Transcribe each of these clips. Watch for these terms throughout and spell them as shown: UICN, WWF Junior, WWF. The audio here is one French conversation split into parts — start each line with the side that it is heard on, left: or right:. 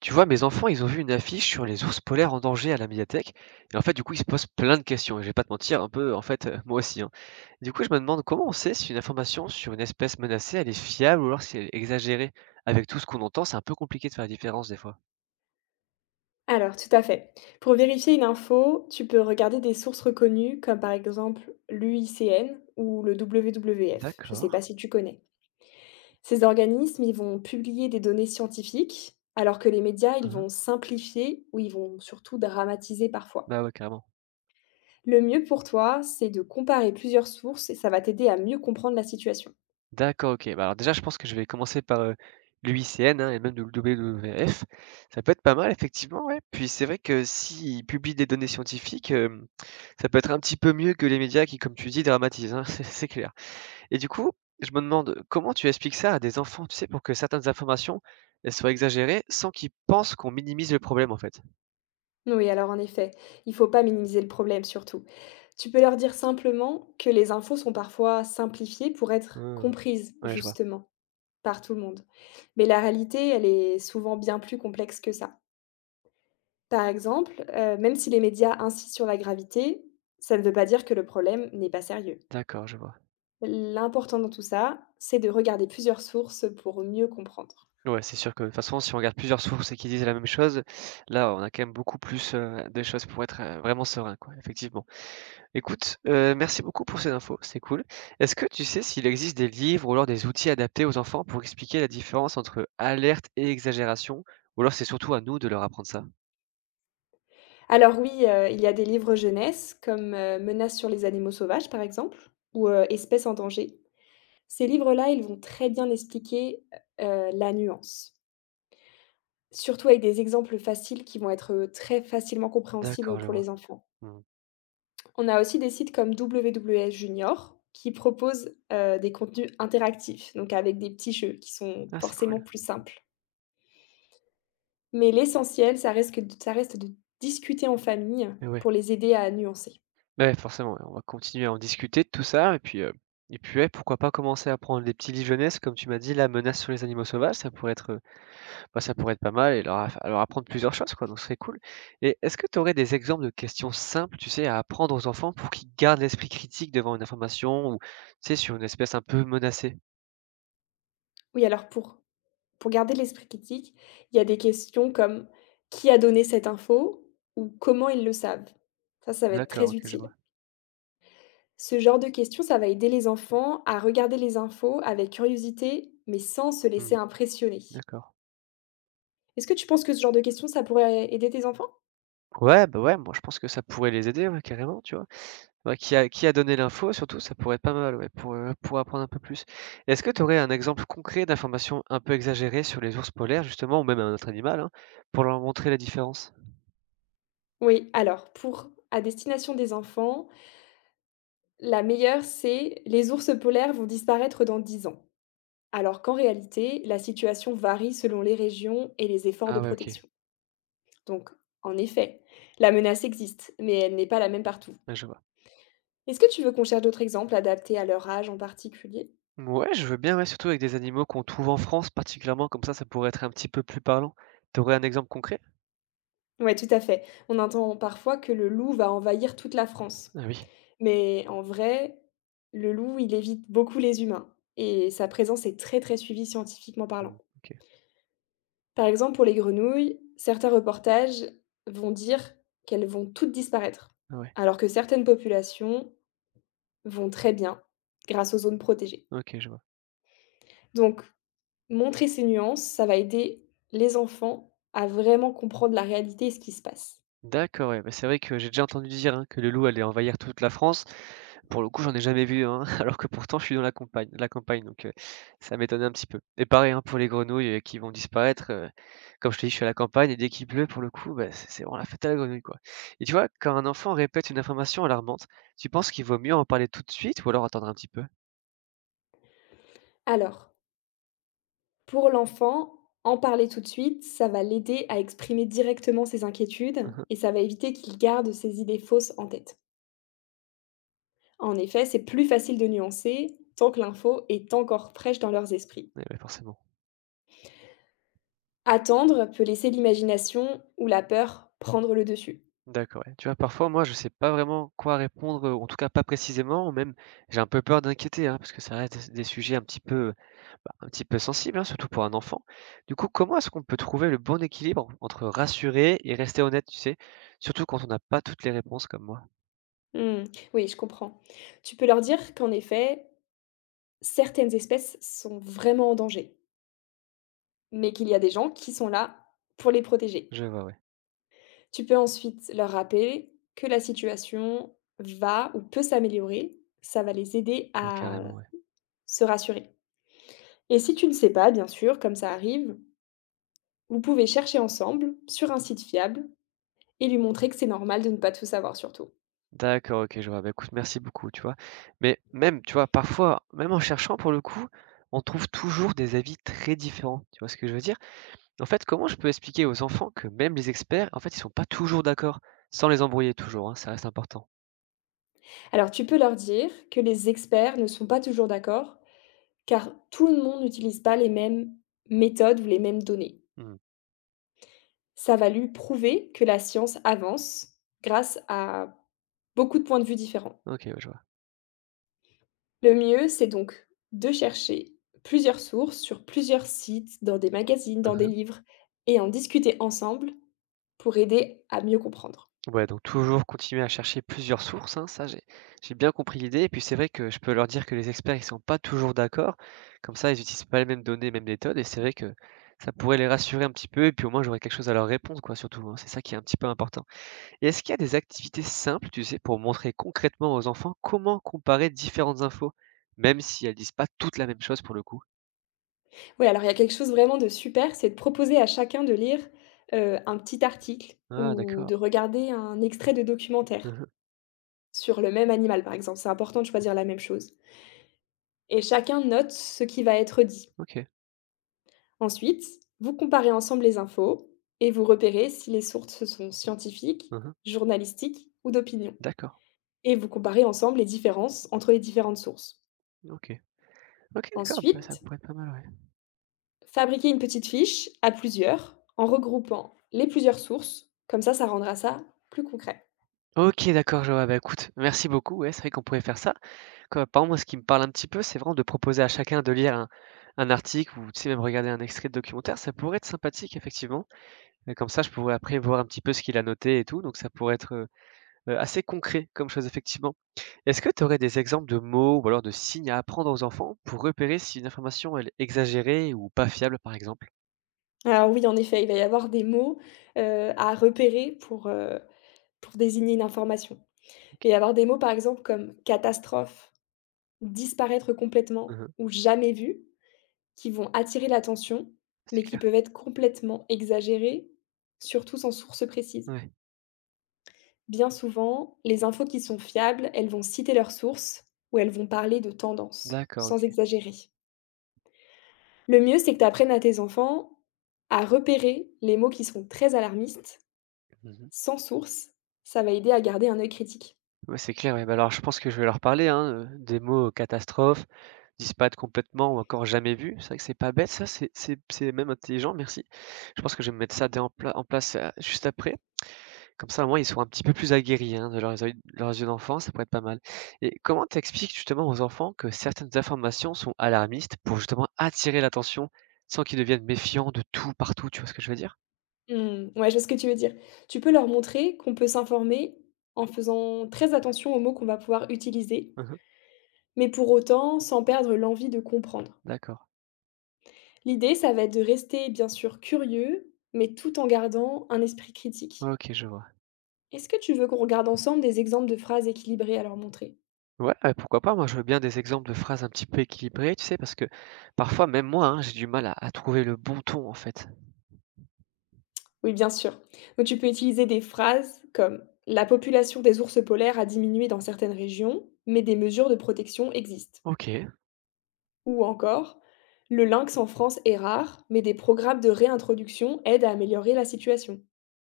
right: Tu vois, mes enfants, ils ont vu une affiche sur les ours polaires en danger à la médiathèque. Et en fait, du coup, ils se posent plein de questions. Et je vais pas te mentir, un peu, en fait, moi aussi, hein. Du coup, je me demande comment on sait si une information sur une espèce menacée, elle est fiable ou alors si elle est exagérée. Avec tout ce qu'on entend, c'est un peu compliqué de faire la différence des fois.
left: Alors, tout à fait. Pour vérifier une info, tu peux regarder des sources reconnues comme par exemple l'UICN ou le WWF. Je ne sais
right: D'accord.
left: pas si tu connais. Ces organismes, ils vont publier des données scientifiques, alors que les médias, ils
right: Mhm.
left: vont simplifier ou ils vont surtout dramatiser parfois.
right: Bah ouais, carrément.
left: Le mieux pour toi, c'est de comparer plusieurs sources et ça va t'aider à mieux comprendre la situation.
right: D'accord, OK. Bah, alors déjà, je pense que je vais commencer par, l'UICN, hein, et même le WWF. Ça peut être pas mal effectivement, ouais. Puis c'est vrai que s'ils publient des données scientifiques, ça peut être un petit peu mieux que les médias qui, comme tu dis, dramatisent, hein, c'est clair. Et du coup, je me demande comment tu expliques ça à des enfants, tu sais, pour que certaines informations, elles soient exagérées sans qu'ils pensent qu'on minimise le problème, en fait?
left: Oui, alors en effet, il faut pas minimiser le problème surtout. Tu peux leur dire simplement que les infos sont parfois simplifiées pour être
right: Mmh,
left: comprises,
right: ouais, je vois.
left: justement, par tout le monde. Mais la réalité, elle est souvent bien plus complexe que ça. Par exemple, même si les médias insistent sur la gravité, ça ne veut pas dire que le problème n'est pas sérieux.
right: D'accord, je vois.
left: L'important dans tout ça, c'est de regarder plusieurs sources pour mieux comprendre.
right: Ouais, c'est sûr que de toute façon, si on regarde plusieurs sources et qu'ils disent la même chose, là, on a quand même beaucoup plus, de choses pour être, vraiment serein, quoi, effectivement. Écoute, merci beaucoup pour ces infos, c'est cool. Est-ce que tu sais s'il existe des livres ou alors des outils adaptés aux enfants pour expliquer la différence entre alerte et exagération? Ou alors c'est surtout à nous de leur apprendre ça?
left: Alors oui, il y a des livres jeunesse comme, «Menaces sur les animaux sauvages» par exemple ou, «Espèces en danger». Ces livres-là, ils vont très bien expliquer, heu la nuance. Surtout avec des exemples faciles qui vont être, très facilement
right: D'accord,
left: compréhensibles
right: je
left: pour
right: vois.
left: les enfants.
right: Mmh.
left: On a aussi des sites comme WWF Junior qui proposent, des contenus interactifs, donc avec des petits jeux qui sont
right: Ah, c'est
left: forcément
right: cool.
left: plus simples. Mais l'essentiel, ça reste de discuter en famille
right: Et ouais.
left: pour les aider à nuancer.
right: Bah, ouais, forcément, ouais, on va continuer à en discuter de tout ça et puis, ouais, pourquoi pas commencer à prendre des petits livres jeunesse comme tu m'as dit, la menace sur les animaux sauvages», ça pourrait être, bah, ça pourrait être pas mal et leur aff leur apprendre plusieurs choses quoi, donc ce serait cool et est-ce que tu aurais des exemples de questions simples, tu sais, à apprendre aux enfants pour qu'ils gardent l'esprit critique devant une information ou, tu sais, sur une espèce un peu menacée?
left: Oui, alors pour Pour garder l'esprit critique, il y a des questions comme: «Qui a donné cette info?» ou «Comment ils le savent?» Ça va être
right: D'accord,
left: très
right: OK, je
left: utile.
right: vois.
left: Ce genre de questions, ça va aider les enfants à regarder les infos avec curiosité, mais sans se laisser
right: Mmh,
left: impressionner.
right: d'accord.
left: Est-ce que tu penses que ce genre de questions, ça pourrait aider tes enfants?
right: Ouais, bah, ouais, moi je pense que ça pourrait les aider, ouais, carrément, tu vois? Bah, qui a donné l'info surtout, ça pourrait être pas mal, ouais, pour apprendre un peu plus. Est-ce que tu aurais un exemple concret d'information un peu exagérée sur les ours polaires justement ou même un autre animal, hein, pour leur montrer la différence?
left: Oui, alors pour À destination des enfants, la meilleure, c'est: «Les ours polaires vont disparaître dans 10 ans», alors qu'en réalité, la situation varie selon les régions et les efforts de
right: Ah ouais, OK,
left: protection. Donc en effet, la menace existe, mais elle n'est pas la même partout.
right: ouais, je vois.
left: Est-ce que tu veux qu'on cherche d'autres exemples adaptés à leur âge en particulier?
right: Ouais, je veux bien, ouais, surtout avec des animaux qu'on trouve en France particulièrement, comme ça pourrait être un petit peu plus parlant. T'aurais un exemple concret?
left: Ouais, tout à fait. On entend parfois que le loup va envahir toute la France.
right: Ah oui.
left: Mais en vrai, le loup, il évite beaucoup les humains et sa présence est très, très suivie scientifiquement parlant.
right: Mmh, OK.
left: Par exemple, pour les grenouilles, certains reportages vont dire qu'elles vont toutes disparaître,
right: Ah ouais.
left: alors que certaines populations vont très bien grâce aux zones protégées.
right: OK, je vois.
left: Donc montrer ces nuances, ça va aider les enfants à vraiment comprendre la réalité et ce qui se passe.
right: D'accord, ouais, bah, c'est vrai que j'ai déjà entendu dire, hein, que le loup allait envahir toute la France. Pour le coup, j'en ai jamais vu un, alors que pourtant je suis dans la campagne donc ça m'étonnait un petit peu et pareil, hein, pour les grenouilles, qui vont disparaître, comme je te dis, je suis à la campagne et dès qu'il pleut pour le coup, bah, c'est vraiment la fête à la grenouille, quoi et tu vois, quand un enfant répète une information alarmante, tu penses qu'il vaut mieux en parler tout de suite ou alors attendre un petit peu?
left: Alors, pour l'enfant, en parler tout de suite, ça va l'aider à exprimer directement ses inquiétudes
right: Mmh.
left: et ça va éviter qu'il garde ses idées fausses en tête. En effet, c'est plus facile de nuancer tant que l'info est encore fraîche dans leurs esprits.
right: Eh beh, forcément.
left: Attendre peut laisser l'imagination ou la peur prendre le dessus.
right: D'accord, ouais. Tu vois, parfois, moi, je sais pas vraiment quoi répondre, en tout cas pas précisément, ou même j'ai un peu peur d'inquiéter, hein, parce que ça reste des sujets un petit peu, bah, un petit peu sensibles, hein, surtout pour un enfant. Du coup, comment est-ce qu'on peut trouver le bon équilibre entre rassurer et rester honnête, tu sais? Surtout quand on n'a pas toutes les réponses comme moi.
left: Hmm, oui, je comprends. Tu peux leur dire qu'en effet, certaines espèces sont vraiment en danger, mais qu'il y a des gens qui sont là pour les protéger.
right: Je vois, ouais.
left: Tu peux ensuite leur rappeler que la situation va ou peut s'améliorer. Ça va les aider
right: Ouais,
left: à
right: carrément, ouais.
left: se rassurer. Et si tu ne sais pas, bien sûr, comme ça arrive, vous pouvez chercher ensemble sur un site fiable et lui montrer que c'est normal de ne pas tout savoir surtout.
right: D'accord, OK, je vois. Bah, écoute, merci beaucoup, tu vois? Mais même, tu vois, parfois, même en cherchant pour le coup, on trouve toujours des avis très différents, tu vois ce que je veux dire? En fait, comment je peux expliquer aux enfants que même les experts, en fait, ils sont pas toujours d'accord, sans les embrouiller toujours, hein, ça reste important.
left: Alors tu peux leur dire que les experts ne sont pas toujours d'accord car tout le monde n'utilise pas les mêmes méthodes ou les mêmes données.
right: Mmh.
left: Ça va lui prouver que la science avance grâce à beaucoup de points de vue différents.
right: OK, ouais, je vois.
left: Le mieux, c'est donc de chercher plusieurs sources sur plusieurs sites, dans des magazines, dans des
right: Mmh.
left: livres, et en discuter ensemble pour aider à mieux comprendre.
right: Ouais, donc toujours continuer à chercher plusieurs sources, hein, ça j'ai bien compris l'idée et puis c'est vrai que je peux leur dire que les experts, ils sont pas toujours d'accord, comme ça ils utilisent pas les mêmes données, mêmes méthodes et c'est vrai que ça pourrait les rassurer un petit peu et puis au moins j'aurais quelque chose à leur répondre quoi surtout, hein, c'est ça qui est un petit peu important. Et est-ce qu'il y a des activités simples, tu sais, pour montrer concrètement aux enfants comment comparer différentes infos, même si elles disent pas toutes la même chose pour le coup?
left: Oui, alors il y a quelque chose vraiment de super, c'est de proposer à chacun de lire, un petit article
right: Ah
left: ou
right: d'accord.
left: de regarder un extrait de documentaire
right: Mmh.
left: sur le même animal, par exemple. C'est important de choisir la même chose et chacun note ce qui va être dit.
right: OK.
left: Ensuite, vous comparez ensemble les infos et vous repérez si les sources sont scientifiques,
right: Mmh.
left: journalistiques ou d'opinion.
right: D'accord.
left: Et vous comparez ensemble les différences entre les différentes sources.
right: OK. OK, d'accord, bah, ça
left: Ensuite,
right: pourrait être pas mal, ouais.
left: fabriquez une petite fiche à plusieurs en regroupant les plusieurs sources. Comme ça rendra ça plus concret.
right: OK, d'accord, je vois. Bah, écoute, merci beaucoup. Ouais, c'est vrai qu'on pourrait faire ça. Comme par exemple, moi, ce qui me parle un petit peu, c'est vraiment de proposer à chacun de lire un article ou, tu sais, même regarder un extrait de documentaire. Ça pourrait être sympathique effectivement et comme ça, je pourrais après voir un petit peu ce qu'il a noté et tout, assez concret comme chose effectivement. Est-ce que tu aurais des exemples de mots ou alors de signes à apprendre aux enfants pour repérer si une information elle est exagérée ou pas fiable par exemple?
left: Alors oui, en effet, il va y avoir des mots, à repérer pour désigner une information.
right: OK.
left: Il va y avoir des mots, par exemple, comme catastrophe, disparaître complètement
right: Mmh.
left: ou jamais vu, qui vont attirer l'attention,
right: C'est
left: mais qui
right: clair.
left: peuvent être complètement exagérées, surtout sans source précise.
right: Ouais.
left: Bien souvent, les infos qui sont fiables, elles vont citer leurs sources ou elles vont parler de tendances,
right: D'accord,
left: sans
right: OK.
left: exagérer. Le mieux, c'est que tu apprennes à tes enfants à repérer les mots qui sont très alarmistes,
right: Mmh.
left: sans source. Ça va aider à garder un œil critique.
right: Ouais, c'est clair, ouais, bah, alors je pense que je vais leur parler, hein, des mots catastrophe, disparaître complètement ou encore jamais vu. C'est vrai que c'est pas bête ça, c'est même intelligent, merci. Je pense que je vais me mettre ça dès en pla en place, juste après. Comme ça, au moins, ils seront un petit peu plus aguerris, hein, de leurs yeux d'enfant, ça pourrait être pas mal. Et comment t'expliques justement aux enfants que certaines informations sont alarmistes pour justement attirer l'attention, sans qu'ils deviennent méfiants de tout, partout, tu vois ce que je veux dire?
left: Mmh, ouais, je vois ce que tu veux dire. Tu peux leur montrer qu'on peut s'informer en faisant très attention aux mots qu'on va pouvoir utiliser
right: Mmh.
left: mais pour autant sans perdre l'envie de comprendre.
right: D'accord.
left: L'idée, ça va être de rester bien sûr curieux, mais tout en gardant un esprit critique.
right: OK, je vois.
left: Est-ce que tu veux qu'on regarde ensemble des exemples de phrases équilibrées à leur montrer?
right: Ouais, ouais, pourquoi pas, moi je veux bien des exemples de phrases un petit peu équilibrées, tu sais? Parce que parfois, même moi, hein, j'ai du mal à trouver le bon ton, en fait.
left: Oui, bien sûr. Donc tu peux utiliser des phrases comme «La population des ours polaires a diminué dans certaines régions, mais des mesures de protection existent.»
right: OK.
left: Ou encore «Le lynx en France est rare, mais des programmes de réintroduction aident à améliorer la situation.»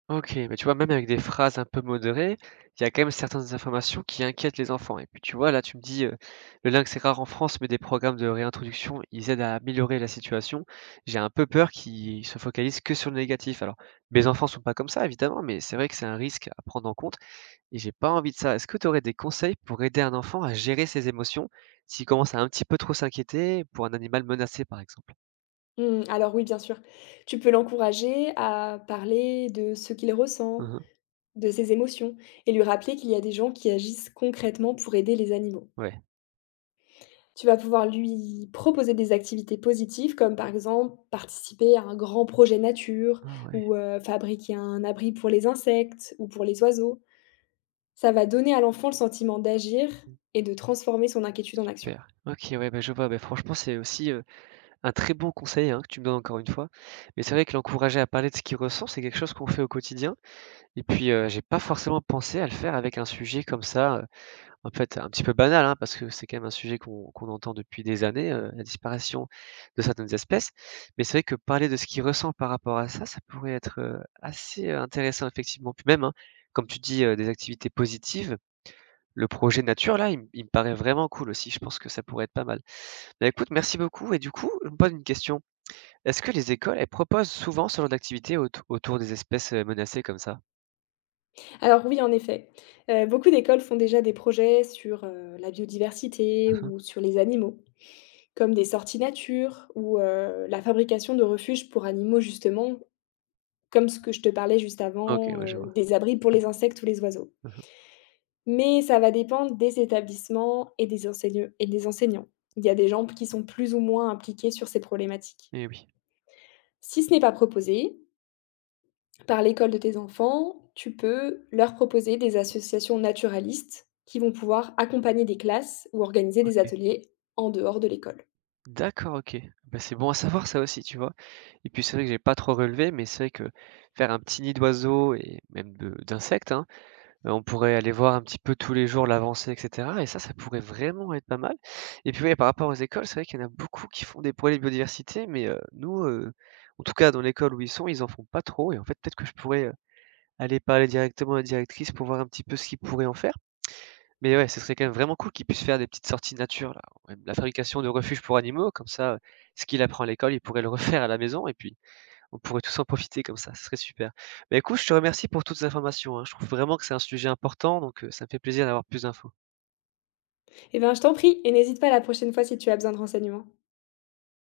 right: OK, mais tu vois, même avec des phrases un peu modérées, il y a quand même certaines informations qui inquiètent les enfants. Et puis tu vois, là, tu me dis, le lynx est rare en France, mais des programmes de réintroduction, ils aident à améliorer la situation. J'ai un peu peur qu'ils se focalisent que sur le négatif. Alors, mes enfants sont pas comme ça, évidemment, mais c'est vrai que c'est un risque à prendre en compte et j'ai pas envie de ça. Est-ce que tu aurais des conseils pour aider un enfant à gérer ses émotions s'il commence à un petit peu trop s'inquiéter pour un animal menacé, par exemple?
left: Mmh, alors oui, bien sûr. Tu peux l'encourager à parler de ce qu'il ressent,
right: Mmh.
left: de ses émotions, et lui rappeler qu'il y a des gens qui agissent concrètement pour aider les animaux.
right: Ouais.
left: Tu vas pouvoir lui proposer des activités positives, comme par exemple participer à un grand projet nature,
right: Ah ouais.
left: ou fabriquer un abri pour les insectes ou pour les oiseaux. Ça va donner à l'enfant le sentiment d'agir
right: Mmh,
left: et de transformer son inquiétude en action.
right: super. OK, ouais, bah, je vois. Bah, franchement, c'est aussi, un très bon conseil, hein, que tu me donnes encore une fois. Mais c'est Mmh. vrai que l'encourager à parler de ce qu'il ressent, c'est quelque chose qu'on fait au quotidien et puis, j'ai pas forcément pensé à le faire avec un sujet comme ça, en fait, un petit peu banal, hein, parce que c'est quand même un sujet qu'on entend depuis des années, la disparition de certaines espèces. Mais c'est vrai que parler de ce qu'il ressent par rapport à ça, ça pourrait être, assez, intéressant effectivement. Puis même, hein, comme tu dis, des activités positives, le projet nature là, il me paraît vraiment cool aussi, je pense que ça pourrait être pas mal. Bah, écoute, merci beaucoup et du coup, je me pose une question. Est-ce que les écoles, elles proposent souvent ce genre d'activité autour des espèces, menacées comme ça?
left: Alors oui, en effet. Beaucoup d'écoles font déjà des projets sur, la biodiversité
right: Mmh.
left: ou sur les animaux, comme des sorties nature ou, la fabrication de refuges pour animaux justement, comme ce que je te parlais juste
right: OK,
left: avant,
right: ouais, je vois.
left: des abris pour les insectes ou les oiseaux.
right: Mmh.
left: Mais ça va dépendre des établissements et des enseigne et des enseignants. Il y a des gens qui sont plus ou moins impliqués sur ces problématiques.
right: Eh oui,
left: Si ce n'est pas proposé par l'école de tes enfants, tu peux leur proposer des associations naturalistes qui vont pouvoir accompagner des classes ou organiser des
right: OK.
left: ateliers en dehors de l'école.
right: D'accord, OK. Bah, c'est bon à savoir ça aussi, tu vois? Et puis c'est vrai que j'ai pas trop relevé, mais c'est vrai que faire un petit nid d'oiseaux et même de d'insectes, hein, on pourrait aller voir un petit peu tous les jours l'avancée et cetera et ça pourrait vraiment être pas mal. Et puis, ouais, par rapport aux écoles, c'est vrai qu'il y en a beaucoup qui font des projets de biodiversité mais, nous, en tout cas dans l'école où ils sont, ils en font pas trop et en fait, peut-être que je pourrais, aller parler directement à la directrice pour voir un petit peu ce qu'ils pourraient en faire. Mais ouais, ce serait quand même vraiment cool qu'ils puissent faire des petites sorties nature là, même la fabrication de refuges pour animaux comme ça, ce qu'il apprend à l'école, il pourrait le refaire à la maison et puis on pourrait tous en profiter comme ça, ce serait super. Mais écoute, je te remercie pour toutes ces informations, hein. Je trouve vraiment que c'est un sujet important donc, ça me fait plaisir d'avoir plus d'infos.
left: Eh bien, je t'en prie et n'hésite pas la prochaine fois si tu as besoin de renseignements.